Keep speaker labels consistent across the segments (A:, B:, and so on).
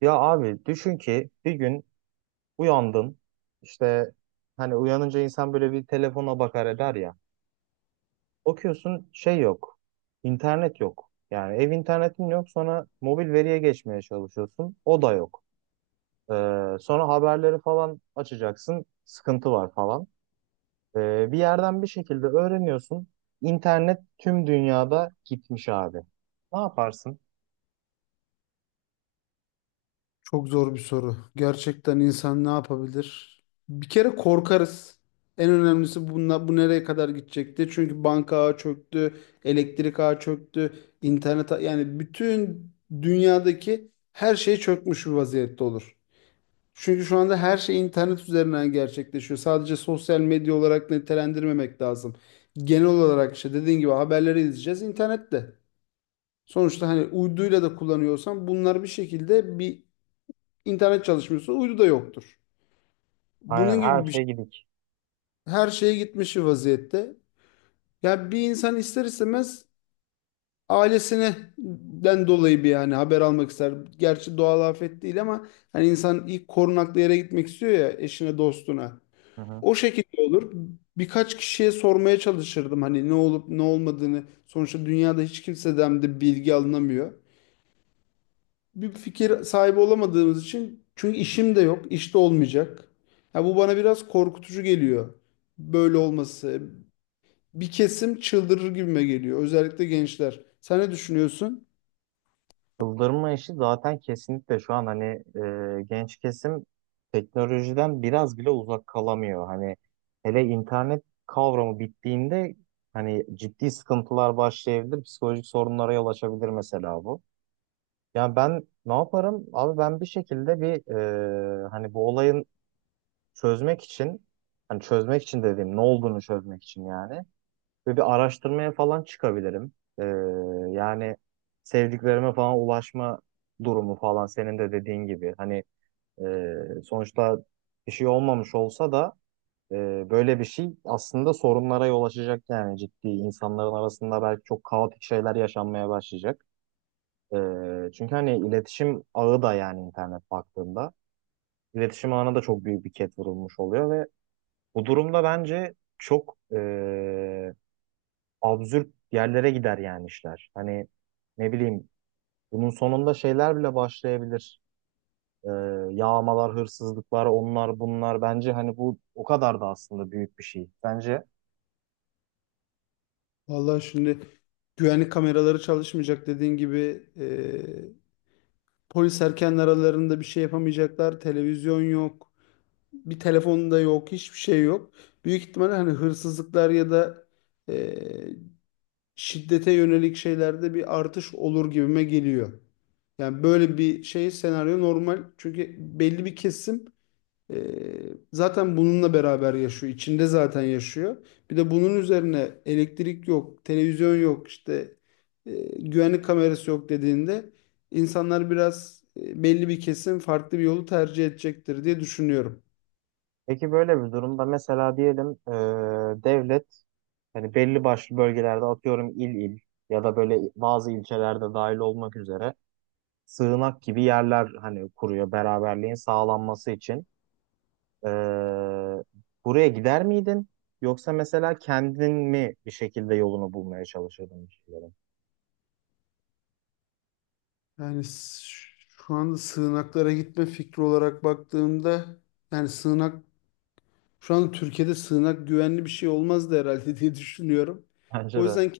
A: Ya abi düşün ki bir gün uyandın işte, hani uyanınca insan böyle bir telefona bakar eder ya. Bakıyorsun şey yok. İnternet yok. Yani ev internetin yok, sonra mobil veriye geçmeye çalışıyorsun. O da yok. Sonra haberleri falan açacaksın. Sıkıntı var falan. Bir yerden bir şekilde öğreniyorsun. İnternet tüm dünyada gitmiş abi. Ne yaparsın?
B: Çok zor bir soru. Gerçekten insan ne yapabilir? Bir kere korkarız. En önemlisi bunla, bu nereye kadar gidecekti? Çünkü banka ağı çöktü, elektrik ağı çöktü, yani bütün dünyadaki her şey çökmüş bir vaziyette olur. Çünkü şu anda her şey internet üzerinden gerçekleşiyor. Sadece sosyal medya olarak nitelendirmemek lazım. Genel olarak işte dediğin gibi haberleri izleyeceğiz internette. Sonuçta hani uyduyla da kullanıyorsan bunlar bir şekilde bir. İnternet çalışmıyorsa uydu da yoktur.
A: Aynen,
B: Bunun
A: her
B: gibi bir
A: şey
B: şey.
A: gidik.
B: Her şeye gitmiş vaziyette. Ya bir insan ister istemez ailesinden dolayı bir yani haber almak ister. Gerçi doğal afet değil ama hani insan ilk korunaklı yere gitmek istiyor ya eşine dostuna.
A: Hı hı.
B: O şekilde olur. Birkaç kişiye sormaya çalışırdım hani ne olup ne olmadığını. Sonuçta dünyada hiç kimseden de bilgi alınamıyor. Bir fikir sahibi olamadığımız için çünkü işim de yok, iş de olmayacak. Ya bu bana biraz korkutucu geliyor. Böyle olması. Bir kesim çıldırır gibime geliyor. Özellikle gençler. Sen ne düşünüyorsun?
A: Çıldırma işi zaten kesinlikle şu an, hani genç kesim teknolojiden biraz bile uzak kalamıyor. Hani hele internet kavramı bittiğinde hani ciddi sıkıntılar başlayabilir, psikolojik sorunlara yol açabilir mesela bu. Yani ben ne yaparım? Abi ben bir şekilde bir, hani bu olayın çözmek için hani çözmek için, dediğim ne olduğunu çözmek için yani, ve bir araştırmaya falan çıkabilirim. Ee, Yani sevdiklerime falan ulaşma durumu falan, senin de dediğin gibi. Hani sonuçta bir şey olmamış olsa da, e, böyle bir şey aslında sorunlara yol açacak yani, ciddi. İnsanların arasında belki çok kaotik şeyler yaşanmaya başlayacak. Çünkü hani iletişim ağı da, yani internet baktığında iletişim ağına da çok büyük bir ket vurulmuş oluyor, ve bu durumda bence çok absürt yerlere gider yani işler. Hani ne bileyim, bunun sonunda şeyler bile başlayabilir. Ee, Yağmalar, hırsızlıklar, onlar bunlar. Bence hani bu o kadar da aslında büyük bir şey. Bence.
B: Vallahi şimdi güvenlik kameraları çalışmayacak dediğin gibi polis erken aralarında bir şey yapamayacaklar. Televizyon yok. Bir telefon da yok. Hiçbir şey yok. Büyük ihtimalle hani hırsızlıklar ya da şiddete yönelik şeylerde bir artış olur gibime geliyor. Yani böyle bir şey senaryo normal. Çünkü belli bir kesim e, zaten bununla beraber yaşıyor. İçinde zaten yaşıyor. Bir de bunun üzerine elektrik yok, televizyon yok, işte e, güvenlik kamerası yok dediğinde insanlar biraz belli bir kesim farklı bir yolu tercih edecektir diye düşünüyorum.
A: Peki böyle bir durumda mesela diyelim, devlet hani belli başlı bölgelerde, atıyorum, il il, ya da böyle bazı ilçelerde dahil olmak üzere sığınak gibi yerler hani kuruyor beraberliğin sağlanması için. Ee, Buraya gider miydin? Yoksa mesela kendin mi bir şekilde yolunu bulmaya çalışırdın bir şeylerin?
B: Yani s- Şu anda sığınaklara gitme fikri olarak baktığımda yani sığınak. Şu an Türkiye'de sığınak güvenli bir şey olmazdı herhalde diye düşünüyorum.
A: Bence
B: O
A: de.
B: yüzden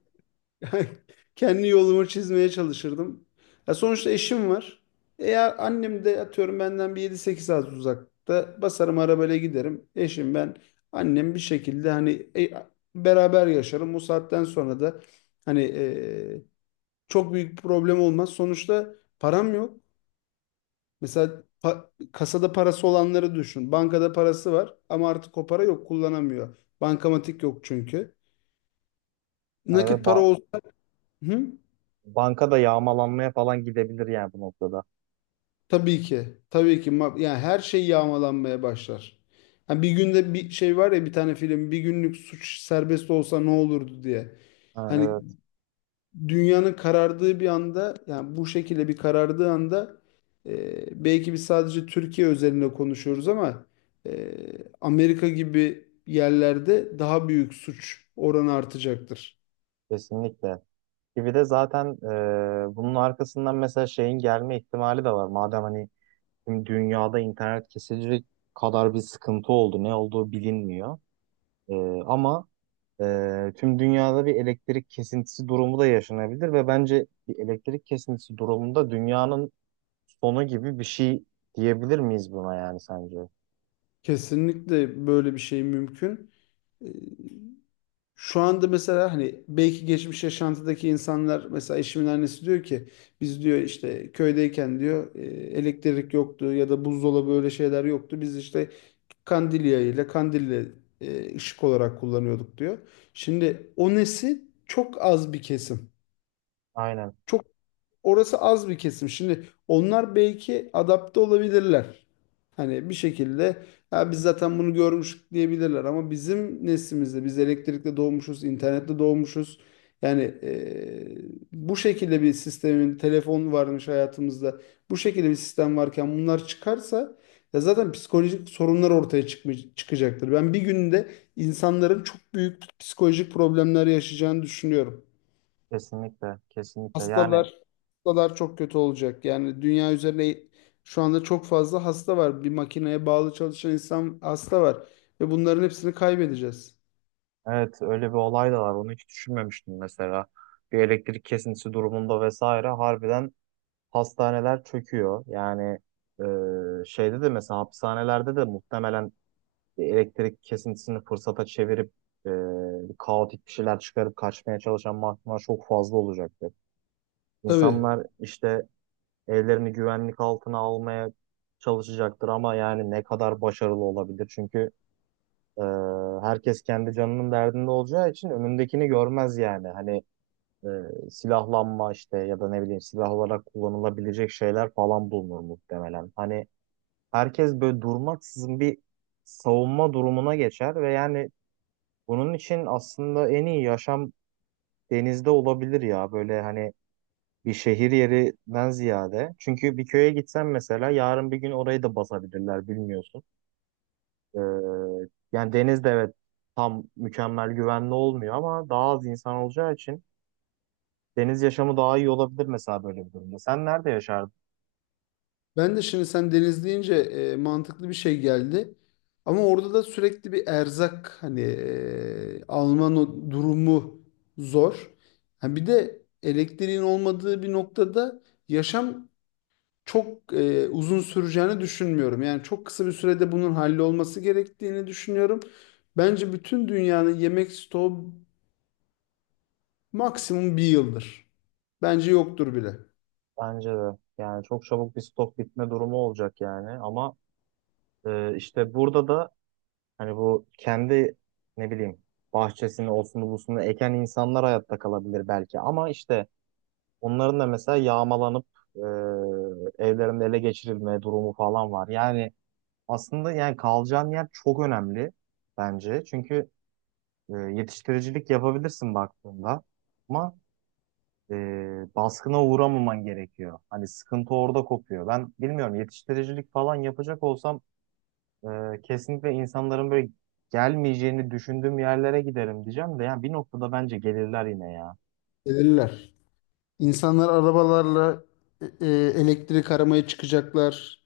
B: ke- kendi yolumu çizmeye çalışırdım. Ya sonuçta eşim var. Eğer annem de atıyorum benden bir 7 8 saat uzakta basarım arabayla giderim. Eşim ben annem bir şekilde hani beraber yaşarım. O saatten sonra da hani çok büyük bir problem olmaz. Sonuçta param yok. Mesela kasada parası olanları düşün. Bankada parası var ama artık o para yok kullanamıyor. Bankamatik yok çünkü.
A: Yani ve
B: Nakit para
A: ba-
B: olsun. Hı?
A: Banka da yağmalanmaya falan gidebilir yani bu noktada.
B: Tabii ki. Tabii ki. Yani her şey yağmalanmaya başlar. Ha bir günde bir şey var ya bir tane film bir günlük suç serbest olsa ne olurdu diye.
A: Ha,
B: Hani
A: evet,
B: dünyanın karardığı bir anda yani bu şekilde bir karardığı anda belki biz sadece Türkiye özelinde konuşuyoruz ama e, Amerika gibi yerlerde daha büyük suç oranı artacaktır.
A: kesinlikle. Gibi de zaten, bunun arkasından mesela şeyin gelme ihtimali de var. Madem hani tüm dünyada internet kesilecek kadar bir sıkıntı oldu, ne olduğu bilinmiyor. E, ama tüm dünyada bir elektrik kesintisi durumu da yaşanabilir, ve bence bir elektrik kesintisi durumunda dünyanın sonu gibi bir şey diyebilir miyiz buna, yani sence?
B: Kesinlikle böyle bir şey mümkün. E, Şu anda mesela hani belki geçmiş yaşantıdaki insanlar mesela eşimin annesi diyor ki biz diyor işte köydeyken diyor elektrik yoktu ya da buzdolabı öyle şeyler yoktu. Biz işte Kandilya ile kandille ışık olarak kullanıyorduk diyor. Şimdi o nesil çok az bir kesim.
A: Aynen,
B: Çok orası az bir kesim. Şimdi onlar belki adapte olabilirler. Hani bir şekilde ya biz zaten bunu görmüştük diyebilirler ama bizim neslimizde biz elektrikle doğmuşuz, internette doğmuşuz. Yani bu şekilde bir sistemin telefon varmış hayatımızda. Bu şekilde bir sistem varken bunlar çıkarsa ya zaten psikolojik sorunlar ortaya çıkacaktır. Ben bir günde insanların çok büyük psikolojik problemler yaşayacağını düşünüyorum.
A: kesinlikle, kesinlikle. Yani
B: Hastalar hastalar çok kötü olacak. Yani dünya üzerinde şu anda çok fazla hasta var. Bir makineye bağlı çalışan insan hasta var. Ve bunların hepsini kaybedeceğiz.
A: evet, öyle bir olay da var. Onu hiç düşünmemiştim mesela. Bir elektrik kesintisi durumunda vesaire, harbiden hastaneler çöküyor. Yani şeyde de, mesela hapishanelerde de muhtemelen elektrik kesintisini fırsata çevirip, e, kaotik bir şeyler çıkarıp kaçmaya çalışan mahkumlar çok fazla olacaktır.
B: Tabii.
A: İnsanlar işte evlerini güvenlik altına almaya çalışacaktır, ama yani ne kadar başarılı olabilir? Çünkü e, herkes kendi canının derdinde olacağı için önündekini görmez yani. Hani e, silahlanma işte, ya da ne bileyim silah olarak kullanılabilecek şeyler falan bulunur muhtemelen. Hani herkes böyle durmaksızın bir savunma durumuna geçer, ve yani bunun için aslında en iyi yaşam denizde olabilir ya. Böyle hani bir şehir yerinden ziyade. Çünkü bir köye gitsen mesela, yarın bir gün orayı da basabilirler, bilmiyorsun. Ee, Yani deniz de evet, tam mükemmel güvenli olmuyor, ama daha az insan olacağı için deniz yaşamı daha iyi olabilir mesela böyle bir durumda. Sen nerede yaşardın?
B: Ben de şimdi sen deniz deyince mantıklı bir şey geldi. Ama orada da sürekli bir erzak hani alma no- durumu zor. Ha bir de elektriğin olmadığı bir noktada yaşam çok uzun süreceğini düşünmüyorum. Yani çok kısa bir sürede bunun hallolması gerektiğini düşünüyorum. Bence bütün dünyanın yemek stoğu maksimum bir yıldır. Bence yoktur bile.
A: Bence de. Yani çok çabuk bir stok bitme durumu olacak yani, ama işte burada da hani bu kendi, ne bileyim, bahçesini olsun busunu eken insanlar hayatta kalabilir belki, ama işte onların da mesela yağmalanıp, e, evlerinde ele geçirilme durumu falan var. Yani aslında yani kalacağın yer çok önemli bence. Çünkü yetiştiricilik yapabilirsin baktığında, ama e, baskına uğramaman gerekiyor. Hani sıkıntı orada kopuyor. Ben bilmiyorum, yetiştiricilik falan yapacak olsam kesinlikle insanların böyle gelmeyeceğini düşündüğüm yerlere giderim diyeceğim de, yani bir noktada bence gelirler yine ya.
B: Gelirler. İnsanlar arabalarla e, e, elektrik aramaya çıkacaklar.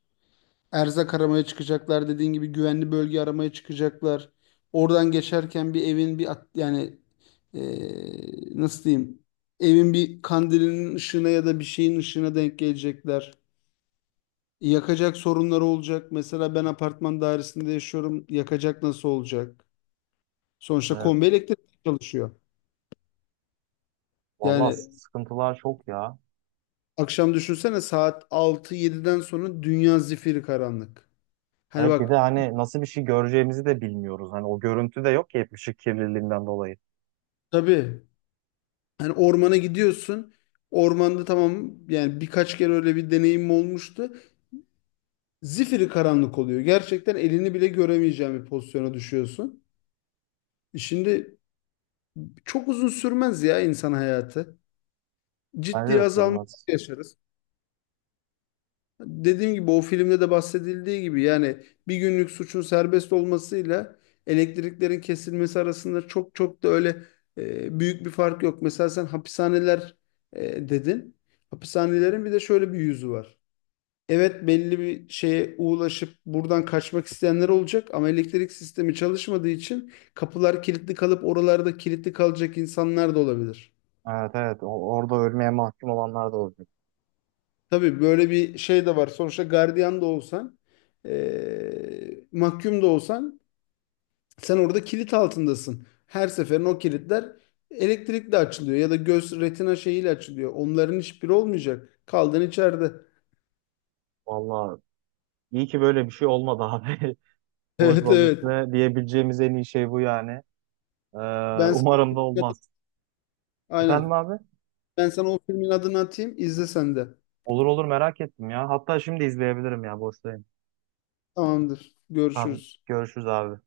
B: Erzak aramaya çıkacaklar. Dediğin gibi güvenli bölge aramaya çıkacaklar. Oradan geçerken bir evin yani nasıl diyeyim evin bir kandilinin ışığına ya da bir şeyin ışığına denk gelecekler. Yakacak sorunları olacak. Mesela ben apartman dairesinde yaşıyorum. Yakacak nasıl olacak? Sonuçta
A: Evet,
B: kombi elektrik çalışıyor.
A: vallahi
B: Yani
A: sıkıntılar çok ya.
B: akşam düşünsene saat 6 7'den sonra dünya zifiri karanlık. Hani
A: Hep bir
B: bak
A: de hani nasıl bir şey göreceğimizi de bilmiyoruz. Hani o görüntü de yok ki, hep ışık kirliliğinden dolayı.
B: tabii hani ormana gidiyorsun. Ormanda tamam yani birkaç kere öyle bir deneyim olmuştu. Zifiri karanlık oluyor. Gerçekten elini bile göremeyeceğin bir pozisyona düşüyorsun. Şimdi çok uzun sürmez ya insan hayatı.
A: Bence
B: Ciddi
A: de
B: azalma
A: sürmez.
B: yaşarız. Dediğim gibi o filmde de bahsedildiği gibi yani bir günlük suçun serbest olmasıyla elektriklerin kesilmesi arasında çok çok da öyle büyük bir fark yok. Mesela sen hapishaneler dedin. Hapishanelerin bir de şöyle bir yüzü var. Evet belli bir şeye ulaşıp buradan kaçmak isteyenler olacak ama elektrik sistemi çalışmadığı için kapılar kilitli kalıp oralarda kilitli kalacak insanlar da olabilir.
A: Evet, evet, orada ölmeye mahkum olanlar da olacak.
B: Tabii böyle bir şey de var. Sonuçta gardiyan da olsan, mahkum da olsan sen orada kilit altındasın. Her seferin o kilitler elektrikle açılıyor ya da göz retina şeyiyle açılıyor. Onların hiçbiri olmayacak. Kaldın içeride.
A: Vallahi iyi ki böyle bir şey olmadı abi.
B: Evet
A: Konuşmanın
B: evet.
A: üstüne diyebileceğimiz en iyi şey bu yani. Ee,
B: Ben sana
A: umarım da olmaz. Efendim
B: aynen.
A: abi?
B: Ben sana o filmin adını atayım. İzle sen de.
A: Olur olur, merak ettim ya. Hatta şimdi izleyebilirim ya, boşta.
B: Tamamdır.
A: Tamam,
B: Görüşürüz.
A: görüşürüz abi.